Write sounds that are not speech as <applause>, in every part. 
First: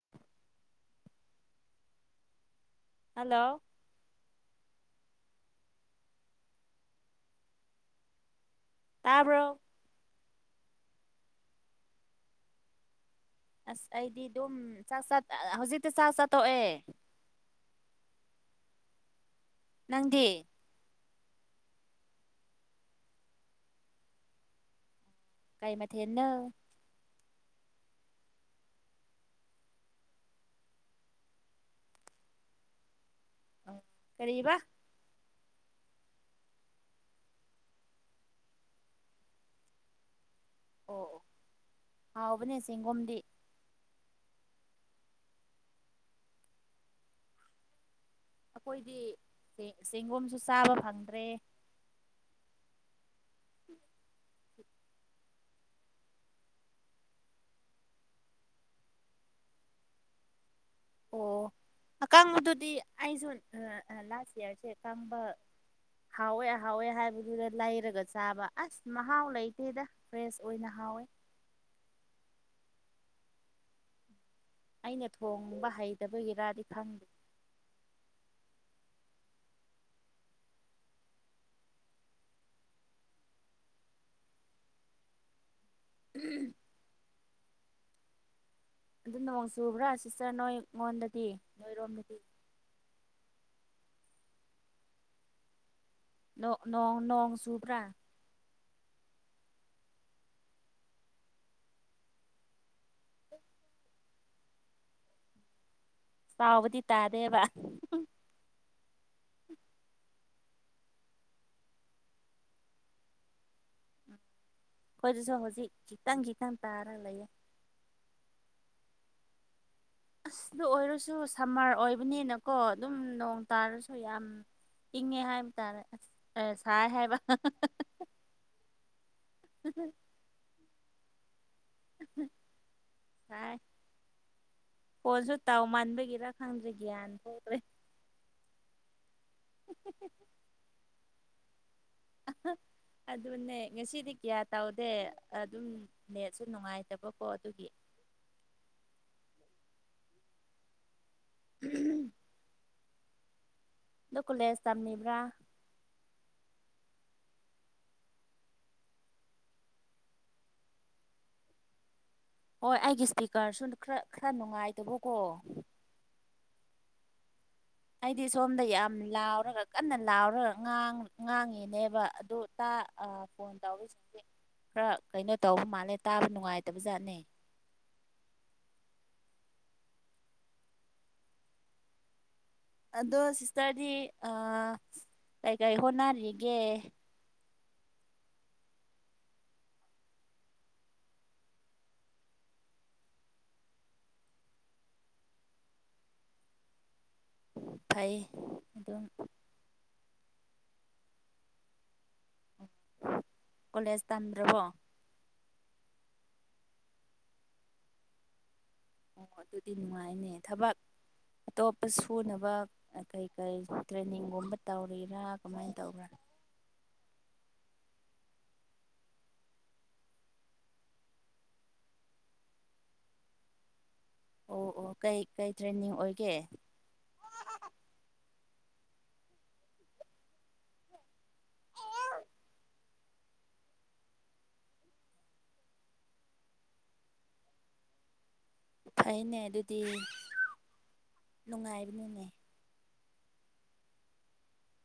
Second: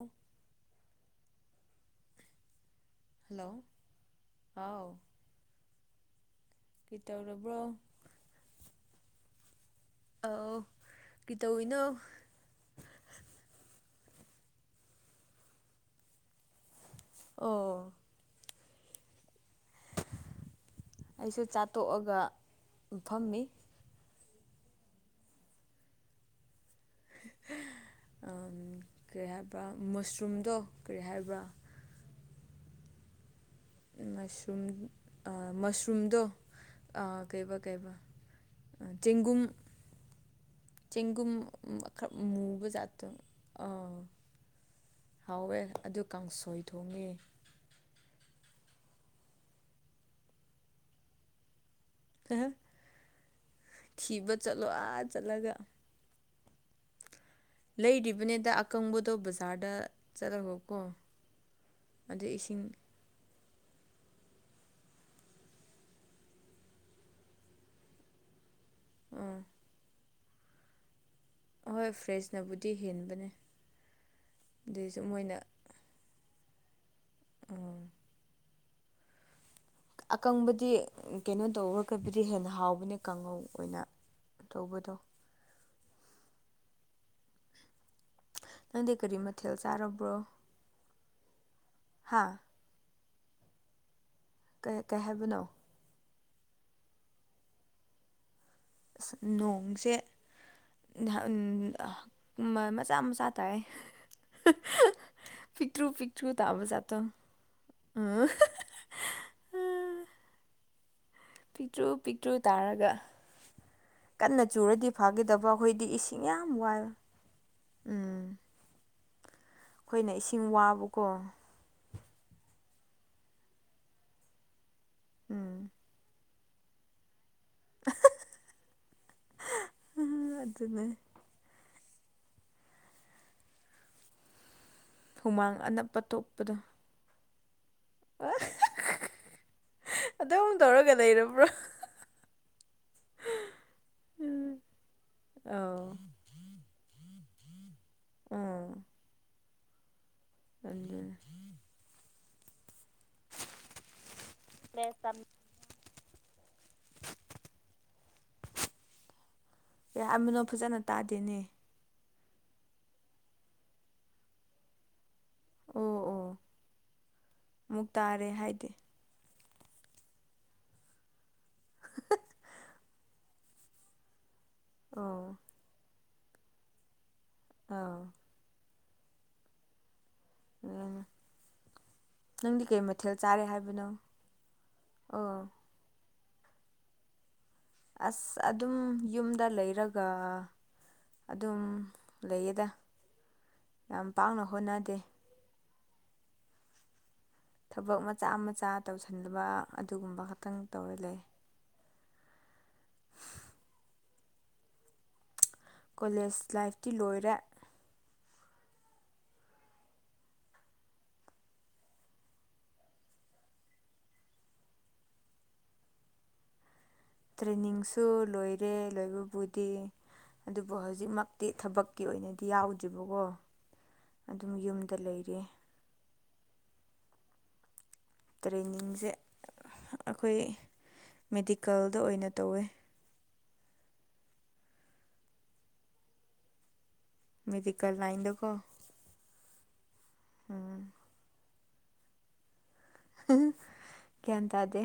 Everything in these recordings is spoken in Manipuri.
ꯎ ꯍꯜꯂꯣ ꯍꯥꯎ ꯀꯇꯥꯧ ꯔꯕ꯭ꯔꯣ ꯇꯥꯕ꯭ꯔꯣ ꯑꯥꯎ ꯒꯤꯇꯧꯏꯅꯣ ꯑꯁ ꯑꯩꯗꯤ ꯑꯗꯨꯝ ꯆꯥꯛ ꯆꯥ ꯑ ꯍꯧꯖꯤꯛꯇꯤ ꯆꯥꯛ ꯆꯥꯇꯣꯛꯑꯦ ꯑꯣ ꯅꯪꯗꯤ ꯑꯩꯁꯨ ꯆꯥꯠꯇꯣꯛꯑꯒ ꯐꯝꯃꯤ ꯀꯥꯏ ꯃꯥ ꯊꯦꯟꯅ ꯀꯔꯤ ꯍꯥꯏꯕ꯭ꯔꯥ ꯃꯁꯔꯨꯝꯗꯣ ꯀꯔꯤ ꯍꯥꯏꯕ꯭ꯔꯥ ꯀꯔꯤꯕ ꯃꯁꯔꯨꯝ ꯃꯁꯔꯨꯝꯗꯣ ꯀꯩꯕ ꯀꯩꯕ ꯆꯦꯡꯒꯨꯝ ꯑꯣ ꯑꯣ ꯆꯦꯡꯒꯨꯝ ꯑꯃ ꯈꯔ ꯍꯥꯎꯕꯅꯦ ꯃꯨꯕꯖꯥꯠꯇꯣ ꯆꯦꯡꯒꯨꯝꯗꯤ ꯑꯥ ꯍꯥꯎꯋꯦ ꯑꯗꯨ ꯀꯥꯡꯁꯣꯏ ꯊꯣꯡꯉꯦ ꯑꯩꯈꯣꯏꯗꯤ ꯆꯦꯡ ꯆꯦꯡꯒꯨꯝꯁꯨ ꯆꯥꯕ ꯐꯪꯗ꯭ꯔꯦ <unintelligible> ꯊꯤꯕ ꯆꯠꯂꯣ ꯑꯥ ꯆꯠꯂꯒ ꯂꯩꯔꯤꯕꯅꯦꯗ ꯑꯀꯪꯕꯗꯣ ꯕꯖꯥꯔꯗ ꯆꯠꯂꯒꯀꯣ ꯑꯣ ꯑꯗꯨ ꯏꯁꯤꯡ ꯑꯀꯥꯡꯕꯗꯨꯗꯤ ꯑꯩꯁꯨ ꯂꯥꯁ ꯏꯌꯥꯔꯁꯦ ꯑꯀꯥꯡꯕ ꯍꯥꯎꯋꯦ ꯍꯥꯎꯋꯦ ꯍꯥꯏꯕꯗꯨꯗ ꯂꯩꯔꯒ ꯆꯥꯕ ꯑꯁ ꯃꯍꯥꯎ ꯑꯥ ꯂꯩꯇꯦꯗ ꯐ꯭ꯔꯦꯁ ꯑꯣꯏꯅ ꯍꯥꯎꯋꯦ ꯑꯍꯣꯏ ꯐ꯭ꯔꯦꯁꯅꯕꯨꯗꯤ ꯍꯦꯟꯕꯅꯦ ꯑꯗꯨꯏꯁꯨ ꯑꯩꯅ ꯊꯣꯡꯕ ꯍꯩꯇꯕꯒꯤꯔꯗꯤ ꯈꯪꯗꯦ ꯑꯣ ꯑꯀꯪꯕꯗꯤ ꯀꯩꯅꯣ ꯇꯧꯔꯒꯕꯨꯗꯤ ꯍꯦꯟꯅ ꯍꯥꯎꯕꯅꯦ ꯀꯥꯡꯍꯧ ꯑꯣꯏꯅ ꯇꯧꯕꯕꯨꯗꯣ ꯎꯝ ꯅꯪꯗꯤ ꯀꯔꯤ ꯑꯗꯨ ꯅꯣꯡ ꯃꯊꯦꯜ ꯆꯨꯕ꯭ꯔꯥ ꯆꯥꯔꯕ꯭ꯔꯣ ꯁꯤꯁꯇꯔ ꯅꯣꯏ ꯑꯩꯉꯣꯟꯗꯗꯤ ꯅꯣꯏꯔꯣꯝꯗꯗꯤ ꯍꯥ ꯀ ꯀꯩ ꯍꯥꯏꯕꯅꯣ ꯣꯡ ꯅꯣꯡ ꯁꯨꯕ꯭ꯔꯥ ꯑ ꯅꯣꯡꯁꯦ ꯃꯆꯥ ꯃꯆꯥ ꯇꯥꯏꯦ <unintelligible> ꯄꯤꯛꯇ꯭ꯔꯨ ꯄꯤꯛꯇ꯭ꯔꯨ ꯇꯥꯕ ꯆꯥꯎꯕꯗꯤ ꯖꯥꯠꯇꯣ ꯇꯥꯗꯦꯕ ꯑ <unintelligible> ꯄꯤꯛꯇ꯭ꯔꯨ ꯄꯤꯛꯇ꯭ꯔꯨ ꯇꯥꯔꯒ ꯀꯟꯅ ꯆꯨꯔꯗꯤ ꯑꯩꯈꯣꯏꯗꯁꯨ ꯐꯥꯒꯗꯕ ꯍꯧꯖꯤꯛ ꯑꯩꯈꯣꯏꯗꯤ ꯈꯤꯇꯪ ꯏꯁꯤꯡ ꯌꯥꯝ ꯈꯤꯇꯪ ꯋꯥꯏꯌꯦ ꯇꯥꯔ ꯂꯩꯌꯦ ꯎꯝ ꯑꯩꯈꯣꯏꯅ ꯑꯁ ꯏꯁꯤꯡ ꯑꯗꯨ ꯋꯥꯕꯀꯣ ꯑꯣꯏꯔꯁꯨ ꯁꯝꯃꯔ ꯑꯣꯏ ꯅꯦꯅꯀꯣ ꯑꯗꯨꯝ ꯅꯣꯡ ꯇꯥꯔꯁꯨ ꯌꯥꯝ ꯏꯪꯉꯦ ꯍꯥꯏꯕ ꯎꯝ ꯇꯥꯔꯦ ꯑꯁ ꯑꯦ ꯁꯥꯏ ꯍꯥꯏꯕ <unintelligible> <unintelligible> ꯑꯗꯨꯅꯦ <unintelligible> ꯍꯥꯏ ꯄꯣꯁꯖꯨ ꯍꯨꯃꯥꯡ ꯑꯅꯞꯄ ꯇꯧꯃꯟꯕꯒꯤꯔ ꯊꯣꯛꯄꯗꯣ ꯈꯪꯗ꯭ꯔꯤ ꯒ꯭ꯌꯥꯟ ꯇꯣꯈ꯭ꯔꯦ <unintelligible> ꯑꯗꯨꯝ ꯇꯧꯔꯒ ꯂꯩꯔꯕ꯭ꯔꯣ ꯑ <unintelligible> ꯑꯗꯨꯅꯦ ꯉꯁꯤꯗꯤ ꯀꯌꯥ ꯇꯧꯗꯦ ꯑꯗꯨꯝ ꯑꯧ ꯅꯦꯠꯁꯨ ꯅꯨꯡꯉꯥꯏꯇꯕꯀꯣ ꯑꯗꯨꯒꯤ ꯑꯥ <unintelligible> <unintelligible> ꯑꯗꯣ ꯀꯣꯂꯦꯖ ꯇꯝꯃꯤꯕ꯭ꯔꯥ ꯌꯥꯑꯝ ꯃꯤꯅꯣ ꯐꯖꯅ ꯇꯥꯗꯦꯅꯦ ꯍꯣꯏ ꯑꯩꯒꯤ ꯏꯁꯄꯤꯀꯔꯁꯨ ꯈꯔ ꯈꯔ ꯅꯨꯡꯉꯥꯏꯇꯕꯀꯣ ꯑꯣ ꯑꯣ ꯑꯃꯨꯛ ꯑꯩꯗꯤ ꯇꯥꯔꯦ ꯁꯣꯝꯗ ꯍꯥꯏꯗꯤ ꯌꯥꯑꯞ__ ꯂꯥꯎꯔꯒ ꯀꯟꯅ ꯂꯥꯎꯔꯒ ꯉꯥꯡ ꯉꯥꯡꯉꯤꯅꯦꯕ ꯑꯗꯨ ꯇꯥ ꯑ ꯐꯣꯟ ꯇꯧꯔꯤꯁꯦ__ <inaudible> ꯈꯔ ꯀꯩꯅꯣ ꯇꯧꯕ ꯃꯥꯜꯂꯦ ꯇꯥꯕ ꯅꯨꯡꯉꯥꯏꯇꯕ ꯖꯥꯠꯅꯦ ꯑꯥ <unintelligible> ꯅꯪꯗꯤ ꯀꯩ ꯃꯊꯦꯜ ꯑꯗꯣ ꯆꯥꯔꯦ ꯍꯥꯏꯕꯅꯣ ꯁꯤꯁꯇꯔꯗꯤ ꯑꯥ ꯑꯣ ꯀꯩ ꯀꯩ ꯍꯣꯠꯅꯔꯤꯒꯦ ꯑꯁ ꯑꯗꯨꯝ ꯌꯨꯝꯗ ꯂꯩꯔꯒ ꯑꯗꯨꯝ ꯂꯩꯌꯦꯗ ꯌꯥꯝ ꯄꯥꯛꯅ ꯍꯣꯠꯅꯗꯦ ꯊꯕꯛ ꯐꯩ ꯃꯆꯥ ꯃꯆꯥ ꯑꯗꯨꯝ ꯇꯧꯁꯟꯗꯕ ꯑꯗꯨꯒꯨꯝꯕ ꯈꯛꯇꯪ ꯇꯧꯔ ꯂꯩꯌꯦ ꯀꯣꯂꯦꯖ ꯇꯝꯗ꯭ꯔꯕꯣ ꯀꯣꯂꯦꯖ ꯂꯥꯏꯐꯇꯤ ꯂꯣꯏꯔꯦ ꯑꯣ ꯑꯗꯨꯗꯤ ꯅꯨꯡꯉꯥꯏꯅꯦ ꯊꯕꯛ ꯑꯇꯣꯞꯄ ꯁꯨꯅꯕ ꯑꯣ ꯀꯩ ꯀꯩ ꯇ꯭ꯔꯦꯟꯅꯤꯡꯒꯨꯝꯕ ꯇꯧꯔꯤꯔꯥ ꯀꯃꯥꯏꯟ ꯇꯧꯕ꯭ꯔꯥ ꯇ꯭ꯔꯦꯅꯤꯡꯁꯨ ꯂꯣꯏꯔꯦ ꯂꯣꯏꯕꯕꯨꯗꯤ ꯑꯗꯨꯕꯨ ꯍꯧꯖꯤꯛꯃꯛꯇꯤ ꯊꯕꯛꯀꯤ ꯑꯣꯏꯅꯗꯤ ꯌꯥꯎꯗ꯭ꯔꯤꯕꯀꯣ ꯑꯗꯨꯝ ꯌꯨꯝꯗ ꯂꯩꯔꯦ ꯇ꯭ꯔꯦꯟꯅꯤꯡ ꯑꯣꯏꯒꯦ ꯇ꯭ꯔꯦꯟꯅꯤꯡꯖꯦ ꯑꯈꯣꯏ ꯃꯦꯗꯤꯀꯜꯗ ꯑꯣꯏꯅ ꯇꯧꯋꯦ ꯃꯦꯗꯤꯀꯜ ꯂꯥꯏꯟꯗꯀꯣ ꯐꯩꯅꯦ ꯑꯗꯨꯗꯤ ꯎꯝ ꯅꯨꯡꯉꯥꯏꯕꯅꯤꯅꯦ <unintelligible> ꯒ꯭ꯌꯥꯟ ꯇꯥꯗꯦ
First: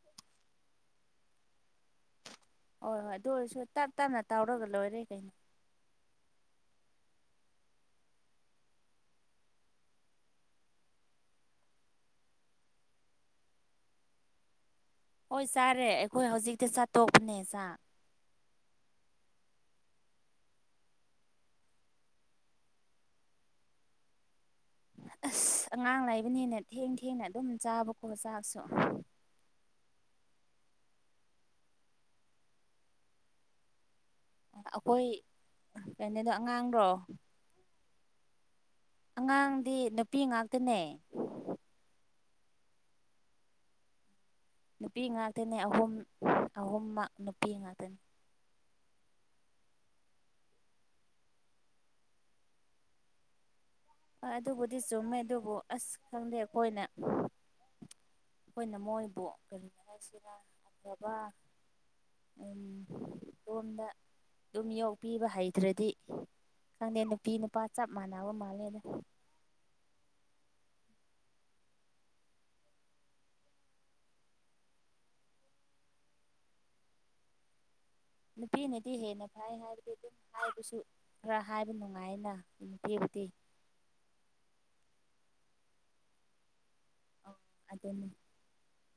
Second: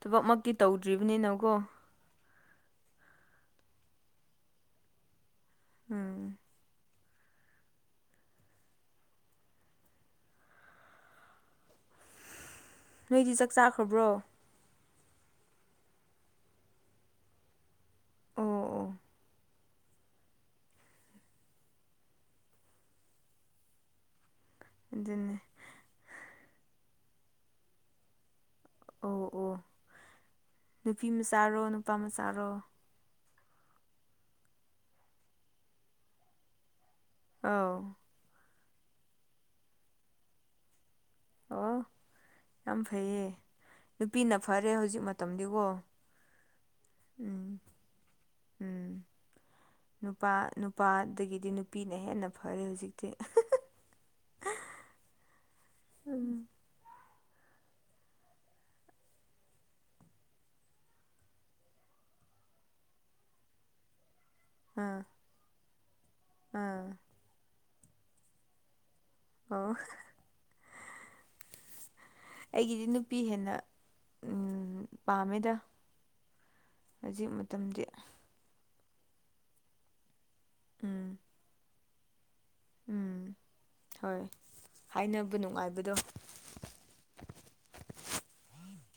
ꯊꯕꯛ ꯃꯛꯇꯤ ꯇꯧꯗ꯭ꯔꯤꯕꯅꯤꯅꯀꯣ ꯍꯣꯏ ꯍꯣꯏ ꯑꯗꯨ ꯑꯣꯏꯔꯁꯨ ꯇꯞ ꯇꯞꯅ ꯇꯧꯔꯒ ꯂꯣꯏꯔꯦ ꯀꯩꯅꯣ ꯎꯝ ꯅꯣꯏꯗꯤ ꯆꯥꯛ ꯆꯥꯈ꯭ꯔꯕ꯭ꯔꯣ ꯍꯣꯏ ꯆꯥꯔꯦ ꯑꯩꯈꯣꯏ ꯍꯧꯖꯤꯛꯇ ꯆꯥꯠꯇꯣꯛꯄꯅꯦ ꯆꯥ ꯑꯣ ꯑꯣ ꯑꯗꯨꯅꯦ ꯑꯁ ꯑꯉꯥꯡ ꯂꯩꯕꯅꯤꯅ ꯊꯦꯡ ꯊꯦꯡꯅ ꯑꯗꯨꯝ ꯆꯥꯕꯀꯣ ꯆꯥꯛꯁꯨ ꯑꯣ ꯑꯣ ꯅꯨꯄꯤ ꯃꯆꯥꯔꯣ ꯅꯨꯄꯥ ꯃꯆꯥꯔꯣ ꯑꯈꯣꯏ ꯀꯩꯅꯣꯗꯣ ꯑꯉꯥꯡꯔꯣ ꯑꯧ ꯑꯉꯥꯡꯗꯤ ꯅꯨꯄꯤ ꯉꯥꯛꯇꯅꯦ ꯑꯣ ꯌꯥꯝ ꯐꯩꯌꯦ ꯅꯨꯄꯤꯅ ꯐꯔꯦ ꯍꯧꯖꯤꯛ ꯅꯨꯄꯤ ꯉꯥꯛꯇꯅꯦ ꯃꯇꯝꯗꯤꯒꯣ ꯑꯍꯨꯝ ꯑꯍꯨꯝꯃꯛ ꯅꯨꯄꯤ ꯎꯝ ꯉꯥꯛꯇꯅꯤ ꯎꯝ ꯅꯨꯄꯥ ꯅꯨꯄꯥꯗꯒꯤꯗꯤ ꯅꯨꯄꯤꯅ ꯍꯦꯟꯅ ꯐꯔꯦ ꯍꯧꯖꯤꯛꯇꯤ ꯍꯣꯏ ꯑꯗꯨꯕꯨꯗꯤ ꯆꯨꯝꯃꯦ ꯑꯗꯨꯕꯨ ꯑꯁ ꯈꯪꯗꯦ ꯎꯝ ꯑꯩꯈꯣꯏꯅ ꯑꯩꯈꯣꯏꯅ ꯃꯣꯏꯕꯨ ꯀꯔꯤ ꯍꯥꯏꯁꯤꯔ ꯑꯐꯕ ꯎꯝ ꯔꯣꯝꯗ ꯑꯗꯨꯝ ꯑꯥ ꯌꯣꯛꯄꯤꯕ ꯍꯩꯇ꯭ꯔꯗꯤ ꯑꯥ ꯈꯪꯗꯦ ꯅꯨꯄꯤ ꯅꯨꯄꯥ ꯆꯞ ꯃꯥꯟꯅꯕ ꯃꯥꯜꯂꯦꯗ ꯑꯣ ꯑꯩꯒꯤꯗꯤ ꯅꯨꯄꯤ ꯍꯦꯟꯅ ꯎꯝ ꯄꯥꯝꯃꯦꯗ ꯍꯧꯖꯤꯛ ꯃꯇꯝꯗꯤ ꯅꯨꯄꯤꯅꯗꯤ ꯍꯦꯟꯅ ꯐꯩ ꯍꯥꯏꯕꯗꯤ ꯑꯗꯨꯝ ꯍꯥꯏꯕꯁꯨ ꯎꯝ ꯈꯔ ꯍꯥꯏꯕ ꯅꯨꯡꯉꯥꯏꯅ ꯎꯝ ꯄꯦꯕꯨꯇꯤ ꯍꯣꯏ ꯍꯥꯏꯅꯕ ꯅꯨꯡꯉꯥꯏꯕꯗꯣ ꯑꯧ ꯑꯗꯨꯅꯦ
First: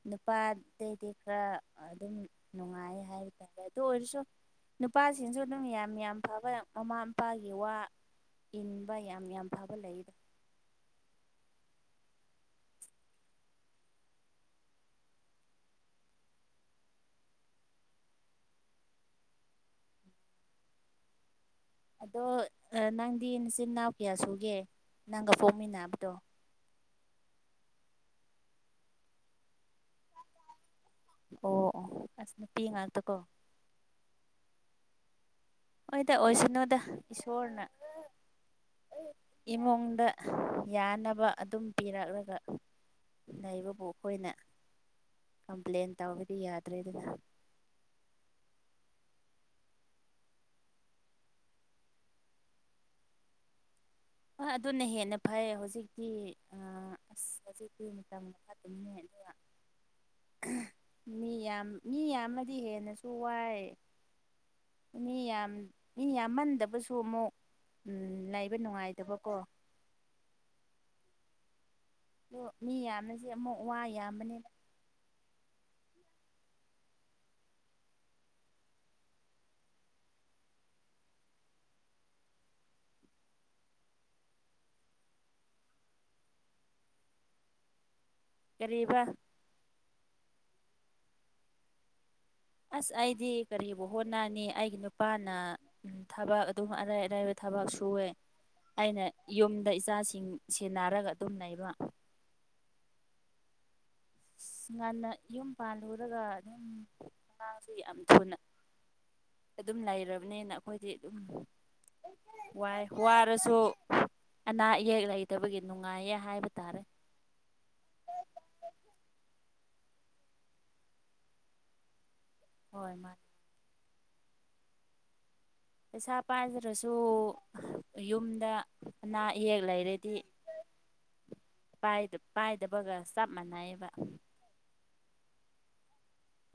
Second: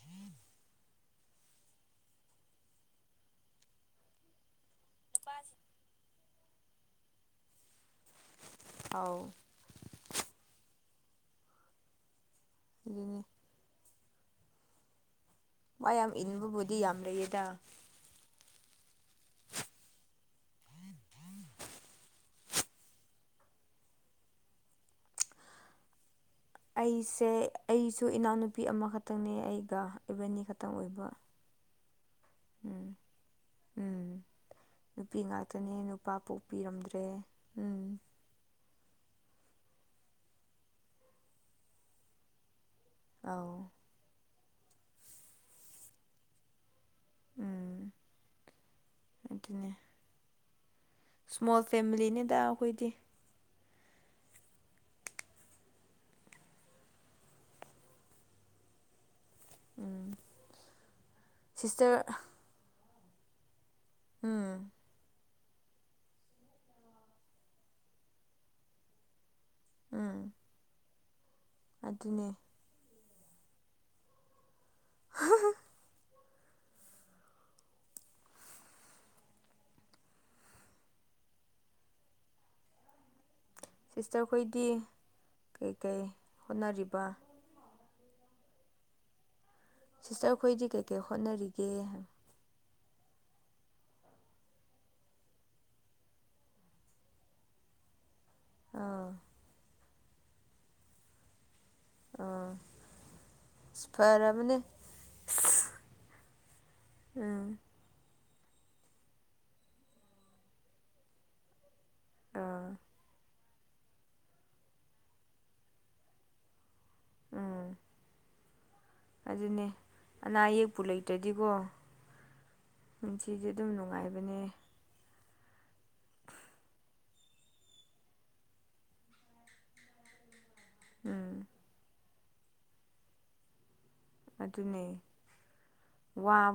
ꯅꯨꯄꯥꯗꯩꯗꯤ ꯈꯔ ꯑꯗꯨꯝ ꯅꯨꯡꯉꯥꯏꯌꯦ ꯍꯥꯏꯕꯇꯥꯔꯦ ꯑꯗꯨ ꯑꯣꯏꯔꯁꯨ ꯅꯨꯄꯥꯁꯤꯡꯁꯨ ꯑꯗꯨꯝ ꯌꯥꯝ ꯌꯥꯝ ꯐꯕꯅ ꯃꯃꯥ ꯃꯄꯥꯒꯤ ꯋꯥ ꯏꯟꯕ ꯌꯥꯝ ꯑꯥꯎ ꯌꯥꯝ ꯐꯕ ꯂꯩꯌꯦꯗ ꯑꯗꯨꯅꯦ ꯋꯥ ꯌꯥꯝ ꯏꯟꯕꯕꯨꯗꯤ ꯌꯥꯝ ꯂꯩꯌꯦꯗ ꯑꯗꯣ ꯑ ꯅꯪꯗꯤ ꯅꯆꯤꯟ ꯅꯥꯎ ꯀꯌꯥ ꯁꯨꯒꯦ ꯅꯪꯒ ꯄꯣꯛꯃꯤꯟꯅꯕꯗꯣ ꯑꯩꯁꯦ ꯑꯩꯁꯨ ꯏꯅꯥꯎꯅꯨꯄꯤ ꯑꯃꯈꯛꯇꯪꯅꯦ ꯑꯩꯒ ꯏꯕꯥꯅꯤ ꯈꯛꯇꯪ ꯑꯣꯏꯕ ꯑꯣ ꯑꯣ ꯑꯁ ꯅꯨꯄꯤ ꯎꯝ ꯉꯥꯛꯇ ꯀꯣ ꯎꯝ ꯅꯨꯄꯤ ꯉꯥꯛꯇꯅꯦ ꯅꯨꯄꯥ ꯍꯣꯏꯗ ꯑꯣꯏꯁꯅꯨꯗ ꯄꯣꯛꯄꯤꯔꯝꯗ꯭ꯔꯦ ꯏꯁꯣꯔꯅ ꯎꯝ ꯏꯃꯨꯡꯗ ꯌꯥꯅꯕ ꯑꯗꯨꯝ ꯄꯤꯔꯛꯂꯒ ꯑꯧ ꯂꯩꯕꯕꯨ ꯑꯈꯣꯏꯅ ꯀꯝꯄ꯭ꯂꯦꯟ ꯇꯧꯕꯗꯤ ꯌꯥꯗ꯭ꯔꯦꯗꯅ ꯎꯝ ꯑꯗꯨꯅꯦ ꯏꯁꯃꯣꯜ ꯐꯦꯃꯤꯂꯤꯅꯤꯗ ꯑꯈꯣꯏꯗꯤ ꯍꯣꯏ ꯑꯗꯨꯅ ꯍꯦꯟꯅ ꯐꯩ ꯍꯧꯖꯤꯛꯇꯤ ꯑ ꯑꯁ ꯍꯧꯖꯤꯛꯇꯤ ꯃꯇꯝ ꯐꯠꯇꯕꯅꯦ ꯑꯗꯨꯒ <inaudible> ꯃꯤ ꯌꯥꯝ ꯃꯤ ꯁꯤꯁꯇꯔ ꯌꯥꯝꯅꯗꯤ ꯍꯦꯟꯅꯁꯨ ꯋꯥꯏ ꯎꯝ ꯃꯤ ꯌꯥꯝ ꯃꯤ ꯌꯥꯝꯃꯟꯗꯕꯁꯨ ꯑꯃꯨꯛ ꯂꯩꯕ ꯅꯨꯡꯉꯥꯏꯇꯕꯀꯣ ꯎꯝ ꯑꯗꯨꯅꯦ ꯑꯗꯣ ꯃꯤ ꯌꯥꯝꯕꯁꯦ ꯑꯃꯨꯛ ꯋꯥ ꯌꯥꯝꯕꯅꯤꯅ ꯍꯥꯍꯥꯍꯥ ꯁꯤꯁꯇ꯭ꯔ ꯈꯣꯏꯗꯤ ꯀꯩꯀꯩ ꯍꯣꯠꯅꯔꯤꯕ ꯀꯔꯤꯕꯥ ꯁꯤꯁꯇ꯭ꯔ ꯑꯩꯈꯣꯏꯗꯤ ꯀꯩꯀꯩ ꯍꯣꯠꯅꯔꯤꯒꯦ ꯍꯥꯏꯝ ꯑꯁ ꯑꯩꯗꯤ ꯀꯔꯤꯕꯨ ꯍꯣꯠꯅꯅꯤ ꯑꯩꯒꯤ ꯅꯨꯄꯥꯅ ꯎꯝ ꯊꯕꯛ ꯑꯗꯨꯝ ꯑꯔꯩ ꯑꯔꯩꯕ ꯊꯕꯛ ꯁꯨꯋꯦ ꯑꯩꯅ ꯑꯥ ꯌꯨꯝꯗ ꯏꯆꯥꯁꯤꯡ ꯁꯦꯟꯅꯔꯒ ꯑꯗꯨꯝ ꯂꯩꯕ ꯑꯣ ꯐꯔꯕꯅꯦ ꯉꯟꯅ ꯌꯨꯝ ꯄꯥꯜꯂꯨꯔꯒ ꯑꯗꯨꯝ ꯎꯝ ꯑꯉꯥꯡꯁꯦ ꯌꯥꯝ ꯊꯨꯅ ꯑꯗꯨꯝ ꯂꯩꯔꯕꯅꯤꯅ ꯑꯩꯈꯣꯏꯗꯤ ꯑꯗꯨꯝ ꯋꯥꯏ ꯑꯥ ꯋꯥꯏ ꯑꯣꯏꯔꯁꯨ ꯑꯅꯥ ꯑꯌꯦꯛ ꯂꯩꯇꯕꯒꯤ ꯅꯨꯡꯉꯥꯏꯌꯦ ꯍꯥꯏꯕ ꯇꯥꯔꯦ ꯎꯝ ꯑꯗꯨꯅꯦ ꯑꯅꯥ ꯑꯌꯦꯛꯄꯨ ꯂꯩꯇ꯭ꯔꯗꯤꯀꯣ ꯍꯣꯏ ꯃꯥꯅꯦ ꯄꯨꯟꯁꯤꯁꯦ ꯑꯗꯨꯝ ꯅꯨꯡꯉꯥꯏꯕꯅꯦ ꯄꯩꯁꯥ ꯄꯥꯏꯗ꯭ꯔꯁꯨ ꯌꯨꯝꯗ ꯑꯅꯥ ꯑꯌꯦꯛ ꯂꯩꯔꯗꯤ ꯎꯝ ꯄꯥꯏꯗꯕꯒ ꯆꯞ ꯃꯥꯟꯅꯩꯑꯕ ꯑꯗꯨꯅꯦ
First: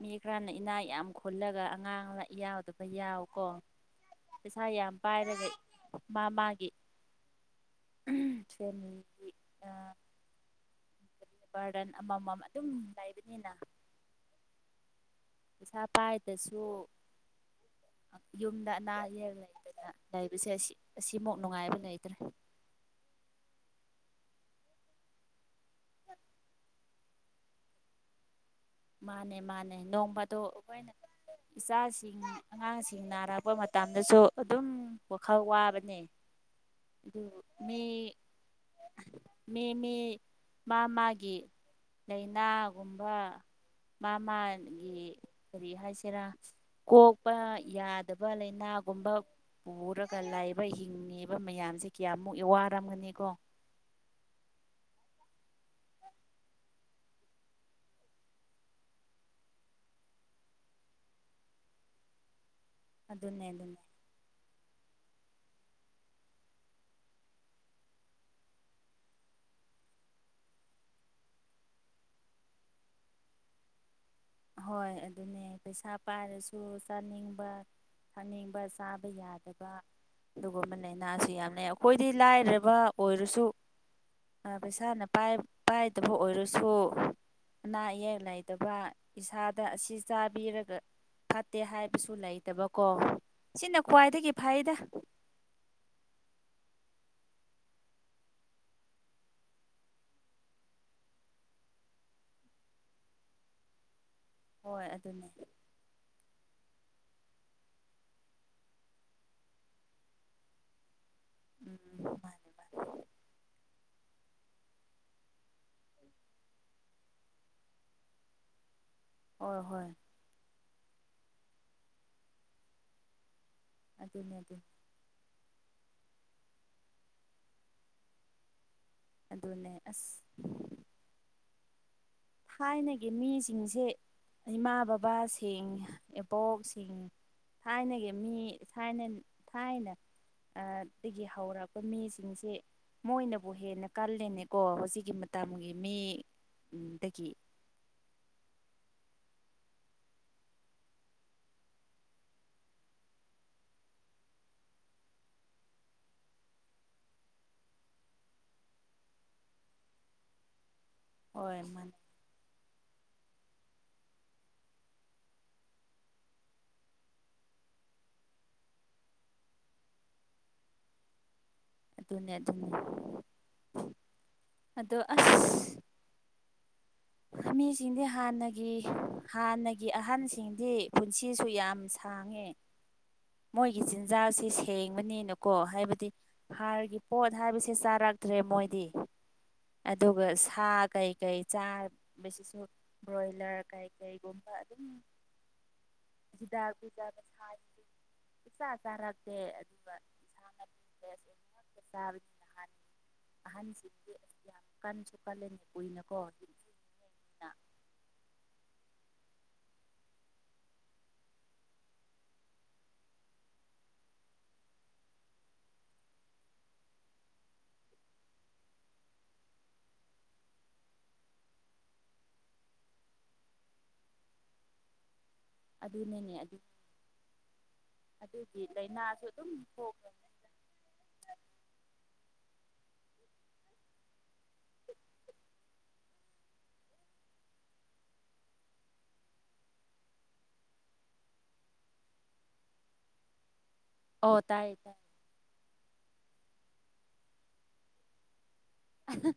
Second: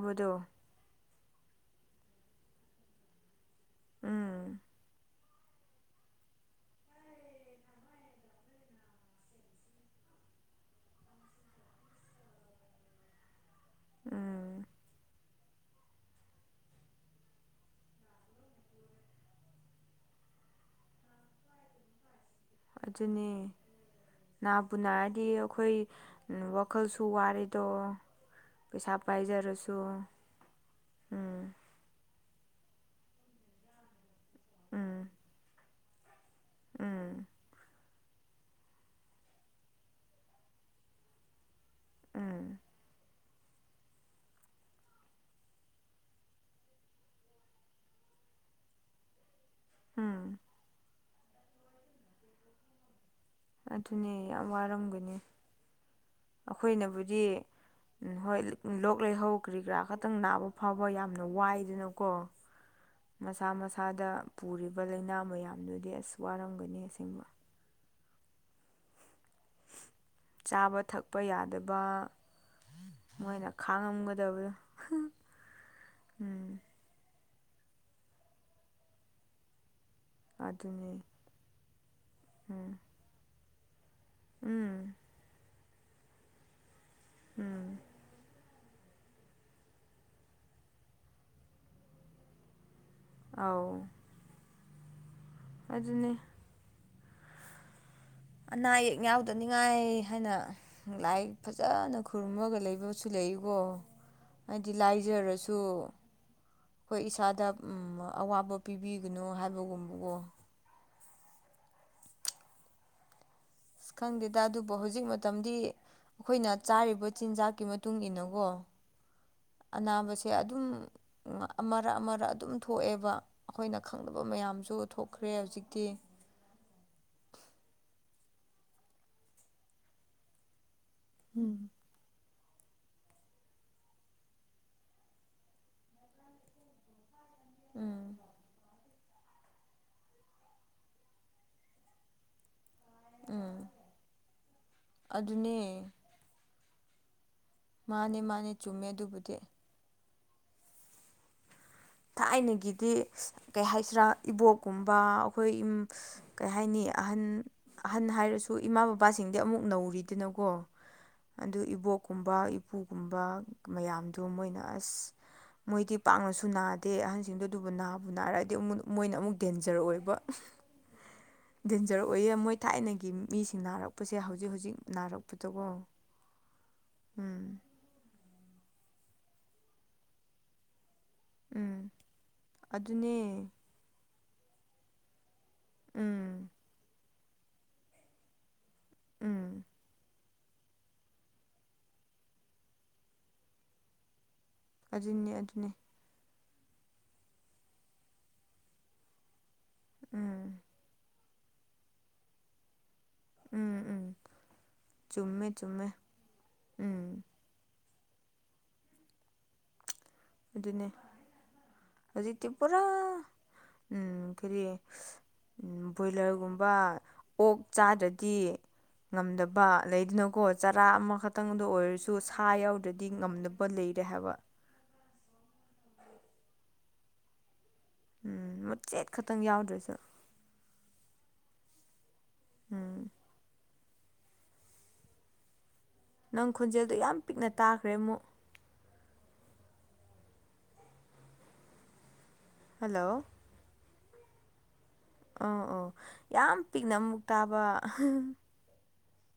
ꯃꯤ ꯈꯔꯅ ꯏꯅꯥꯛ ꯌꯥꯝ ꯈꯨꯜꯂꯒ ꯑꯉꯥꯡ ꯌꯥꯎꯗꯕ ꯌꯥꯎ ꯀꯣ ꯎꯝ ꯄꯩꯁꯥ ꯌꯥꯝ ꯄꯥꯏꯔꯒ ꯃꯥ ꯃꯥꯒꯤ ꯁꯃꯤꯒꯤ ꯕꯥꯔꯗꯟ ꯑꯃꯃꯝ ꯑꯗꯨꯝ ꯂꯩꯕꯅꯤꯅ ꯎꯝ ꯄꯩꯁꯥ ꯄꯥꯏꯗꯁꯨ ꯌꯨꯝꯗ ꯑꯅꯥ ꯑꯌꯦꯛ ꯂꯩꯕꯅ ꯂꯩꯕꯁꯦ ꯑꯁꯤꯃꯨ ꯅꯨꯡꯉꯥꯏꯕ ꯂꯩꯇ꯭ꯔꯦ ꯑꯗꯨꯅꯦ ꯅꯥ ꯄꯨꯅꯔꯗꯤ ꯑꯩꯈꯣꯏ ꯋꯥꯈꯜꯁꯨ ꯋꯥꯔꯦꯗꯣ ꯄꯩꯁꯥ ꯃꯥꯅꯦ ꯃꯥꯅꯦ ꯄꯥꯏꯖꯔꯁꯨ ꯅꯣꯡꯃꯗꯣ ꯑꯩꯈꯣꯏꯅ ꯎꯝ ꯏꯆꯥꯁꯤꯡ ꯑꯉꯥꯡꯁꯤꯡ ꯅꯥꯔꯛꯄ ꯃꯇꯝꯗꯁꯨ ꯑꯗꯨꯝ ꯎꯝ ꯋꯥꯈꯜ ꯋꯥꯕꯅꯤ ꯑꯗꯨ ꯎꯝ ꯃ ꯃꯤ ꯃꯤ ꯃꯥ ꯃꯥꯒꯤ ꯎꯝ ꯂꯥꯏꯅꯥꯒꯨꯝꯕ ꯃꯥ ꯃꯥꯒꯤ ꯀꯔꯤ ꯍꯥꯏꯁꯤꯦꯔꯥ ꯀꯣꯛꯄ ꯌꯥꯗꯕ ꯂꯩꯅꯥꯒꯨꯝꯕ ꯄꯨꯔꯒ ꯎꯝ ꯂꯩꯕ ꯍꯤꯡꯉꯤꯕ ꯃꯌꯥꯝꯁꯦ ꯀꯌꯥꯃꯨꯛ ꯋꯥꯔꯝꯒꯅꯤꯀꯣ ꯑꯗꯨꯅꯦ ꯌꯥꯝ ꯋꯥꯔꯝꯒꯅꯤ ꯑꯩꯈꯣꯏꯅꯕꯨꯗꯤ ꯍꯣꯏ ꯂꯣꯛ ꯂꯩꯍꯧ ꯀꯔꯤ ꯀꯔꯥ ꯈꯛꯇꯪ ꯅꯥꯕ ꯐꯥꯎꯕ ꯌꯥꯝꯅ ꯋꯥꯏꯗꯅꯀꯣ ꯑꯗꯨꯅꯦ ꯃꯁꯥ ꯑꯗꯨꯅꯦ ꯃꯁꯥꯗ ꯄꯨꯔꯤꯕ ꯂꯩꯅꯥ ꯃꯌꯥꯝꯗꯨꯗꯤ ꯑꯁ ꯋꯥꯔꯝꯒꯅꯤ ꯑꯁꯦꯡꯕ ꯆꯥꯕ ꯊꯛꯄ ꯌꯥꯗꯕ ꯃꯣꯏꯅ ꯈꯥꯡꯉꯝꯒꯗꯕꯅꯤ ꯍꯣꯏ ꯑꯗꯨꯅꯦ ꯄꯩꯁꯥ ꯄꯥꯏꯔꯁꯨ ꯆꯥꯅꯤꯡꯕ ꯊꯛꯅꯤꯡꯕ ꯆꯥꯕ ꯌꯥꯗꯕ ꯑꯗꯨꯒꯨꯝꯕ ꯑꯗꯨꯅꯤ ꯂꯥꯏꯅꯥꯁꯤ ꯌꯥꯝꯅ ꯑꯩꯈꯣꯏꯗꯤ ꯎꯝ ꯂꯥꯏꯔꯕ ꯑꯣꯏꯔꯁꯨ ꯎꯝ ꯄꯩꯁꯥꯅ ꯄꯥꯏꯗꯕ ꯑꯣꯏꯔꯁꯨ ꯎꯝ ꯑꯅꯥ ꯑꯌꯦꯛ ꯂꯩꯇꯕ ꯏꯁꯥꯗ ꯑꯁꯤ ꯆꯥꯕꯤꯔꯒ ꯐꯠꯇꯦ ꯍꯥꯏꯕꯁꯨ ꯂꯩꯇꯕꯀꯣ ꯑꯧ ꯁꯤꯅ ꯈ꯭ꯋꯥꯏꯗꯒꯤ ꯐꯩꯗ ꯑꯗꯨꯅꯤ ꯑꯅꯥ ꯑꯌꯦꯛ ꯌꯥꯎꯗꯅꯤꯉꯥꯏ ꯍꯥꯏꯅ ꯂꯥꯏ ꯐꯖꯅ ꯈꯨꯔꯨꯝꯃꯒ ꯂꯩꯕꯁꯨ ꯂꯩꯀꯣ ꯍꯥꯏꯗꯤ ꯍꯣꯏ ꯑꯗꯨꯅꯦ ꯂꯥꯏꯖꯔꯁꯨ ꯑꯩꯈꯣꯏ ꯏꯁꯥꯗ ꯑꯋꯥꯕ ꯄꯤꯕꯤꯒꯅꯨ ꯍꯥꯏꯕꯒꯨꯝꯕꯗꯣ ꯎꯝ ꯃꯥꯅꯦ ꯑ ꯈꯪꯗꯦꯗ ꯑꯗꯨꯕꯨ ꯍꯧꯖꯤꯛ ꯃꯇꯝꯗꯤ ꯑꯩꯈꯣꯏꯅ ꯆꯥꯔꯤꯕ ꯆꯤꯟꯖꯥꯛꯀꯤ ꯃꯇꯨꯡ ꯏꯟꯅꯀꯣ ꯍꯣꯏ ꯍꯣꯏ ꯑꯅꯥꯕꯁꯦ ꯑꯗꯨꯝ ꯑꯃꯔꯛ ꯑꯃꯔꯛ ꯑꯗꯨꯝ ꯊꯣꯛꯑꯦꯕ ꯑꯩꯈꯣꯏꯅ ꯈꯪꯗꯅꯕ ꯑꯗꯨꯅꯦ ꯑꯗꯨꯅꯦ ꯃꯌꯥꯝꯁꯨ ꯊꯣꯛꯈ꯭ꯔꯦ ꯍꯧꯖꯤꯛꯇꯤ ꯑꯗꯨꯅꯦ ꯑꯁ ꯎꯝ ꯊꯥꯏꯅꯒꯤ ꯃꯤꯁꯤꯡꯁꯦ ꯏꯃꯥ ꯕꯕꯥꯁꯤꯡ ꯏꯕꯣꯛꯁꯤꯡ ꯊꯥꯏꯅꯒꯤ ꯎꯝ ꯃꯤ ꯊꯥꯏꯅ ꯊꯥꯏꯅ ꯗꯗꯒꯤ ꯍꯧꯔꯛꯄ ꯃꯤꯁꯤꯡꯁꯦ ꯃꯣꯏꯅꯕꯨ ꯍꯦꯟꯅ ꯀꯜꯂꯦꯅꯦꯀꯣ ꯍꯧꯖꯤꯛꯀꯤ ꯑꯗꯨꯅꯦ ꯃꯇꯝꯒꯤ ꯃꯤ ꯗꯒꯤ ꯃꯥꯅꯦ ꯃꯥꯅꯦ ꯆꯨꯝꯃꯦ ꯑꯗꯨꯕꯨꯗꯤ ꯊꯥꯏꯅꯒꯤꯗꯤ ꯀꯩ ꯍꯥꯏꯁꯤꯔꯥ ꯏꯕꯣꯛꯀꯨꯝꯕ ꯑꯩꯈꯣꯏ ꯀꯩ ꯍꯥꯏꯅꯤ ꯑꯍꯟ ꯑꯍꯟ ꯍꯥꯏꯔꯁꯨ ꯏꯃꯥ ꯕꯕꯥꯁꯤꯡꯗꯤ ꯑꯃꯨꯛ ꯅꯧꯔꯤꯗꯅꯀꯣ ꯑꯗꯨ ꯍꯣꯏ ꯃꯥꯅꯦ ꯏꯕꯣꯛ ꯒꯨꯝꯕ ꯏꯄꯨꯒꯨꯝꯕ ꯃꯌꯥꯝꯗꯨ ꯃꯣꯏꯅ ꯑꯁ ꯃꯣꯏꯗꯤ ꯄꯥꯛꯅꯁꯨ ꯅꯥꯗꯦ ꯑꯇꯩ ꯑꯍꯟꯁꯤꯡꯗꯣ ꯑꯗꯨꯕꯨ ꯅꯥꯕ ꯅꯥꯔꯑꯗꯤ ꯃꯣꯏꯅ ꯑꯃꯨꯛ ꯗꯦꯟꯖꯔ ꯑꯣꯏꯕ ꯗꯦꯟꯖꯔ ꯑꯗꯨꯅꯦ ꯑꯣꯏꯌꯦ ꯃꯣꯏ ꯑꯗꯨꯅꯦ ꯊꯥꯏꯅꯒꯤ ꯃꯤꯁꯤꯡ ꯅꯥꯔꯛꯄꯁꯦ ꯍꯧꯖꯤꯛ ꯍꯧꯖꯤꯛ ꯑꯗꯣ ꯑꯁ ꯅꯥꯔꯛꯄꯗꯀꯣ ꯎꯝ ꯃꯤꯁꯤꯡꯗꯤ ꯍꯥꯟꯅꯒꯤ ꯍꯥꯟꯅꯒꯤ ꯑꯍꯟꯁꯤꯡꯗꯤ ꯄꯨꯟꯁꯤꯁꯨ ꯌꯥꯝ ꯎꯝ ꯁꯥꯡꯉꯦ ꯑꯗꯨꯅꯦ ꯃꯣꯏꯒꯤ ꯆꯤꯟꯖꯥꯛꯁꯤ ꯁꯦꯡꯕꯅꯤ ꯀꯣ ꯍꯥꯏꯕꯗꯤ ꯎꯝ ꯍꯥꯔꯒꯤ ꯄꯣꯠ ꯍꯥꯏꯕꯁꯦ ꯆꯥꯔꯛꯇ꯭ꯔꯦ ꯃꯣꯏꯗꯤ ꯎꯝ ꯑꯗꯨꯒ ꯁꯥ ꯀꯩꯀꯩ ꯆꯥ ꯕꯁꯤꯁꯨ ꯕ꯭ꯔꯣꯏꯂꯔ ꯀꯩ ꯀꯩꯒꯨꯝꯕ ꯑꯗꯨꯝ ꯑꯗꯨꯅꯦ ꯑꯗꯨꯅꯤ ꯍꯤꯗꯥꯛꯗ ꯆ ꯆꯥꯔꯛꯇꯦ ꯑꯗꯨ ꯎꯝ ꯁꯥ ꯎꯝ ꯎꯝ ꯑꯍꯟꯁꯤꯡꯗꯤ ꯌꯥꯝ ꯀꯥꯟꯁꯨ ꯀꯟꯂꯦ ꯆꯨꯝꯃꯦ ꯆꯨꯝꯃꯦ ꯀꯨꯏꯅꯀꯣ ꯎꯝ ꯑꯗꯨꯅꯦ ꯍꯧꯖꯤꯛꯇꯤ ꯄꯨꯔꯥ ꯎ ꯀꯔꯤ ꯕꯣꯏꯂꯔꯒꯨꯝꯕ ꯑꯣꯛ ꯆꯥꯗ꯭ꯔꯗꯤ ꯉꯝꯗꯕ ꯂꯩꯗꯅꯀꯣ ꯆꯔꯥ ꯑꯃꯈꯛꯇꯪꯗ ꯑꯣꯏꯔꯁꯨ ꯁꯥ ꯌꯥꯎꯗ꯭ꯔꯗꯤ ꯉꯝꯗ ꯂꯩꯔꯦ ꯍꯥꯏꯕ ꯑꯗꯨꯅꯤꯅꯦ ꯑꯗꯨ ꯎꯝ ꯑꯗꯨꯗꯤ ꯃꯆꯦꯠ ꯂꯥꯏꯅꯥꯁꯨ ꯈꯛꯇꯪ ꯑꯗꯨꯝ ꯌꯥꯎꯗ꯭ꯔꯁꯨ ꯄꯣꯛꯈ꯭ꯔꯦ ꯎꯝ ꯅꯪ ꯈꯣꯟꯖꯦꯜꯗꯣ ꯌꯥꯝ ꯄꯤꯛꯅ ꯇꯥꯈ꯭ꯔꯦ ꯑꯃꯨꯛ ꯍꯜꯂꯣ ꯑꯣ ꯇꯥꯏꯌꯦ ꯇꯥꯏ ꯑ ꯑ ꯌꯥꯝ ꯄꯤꯛꯅ ꯑꯃꯨꯛ ꯇꯥꯕ ꯑ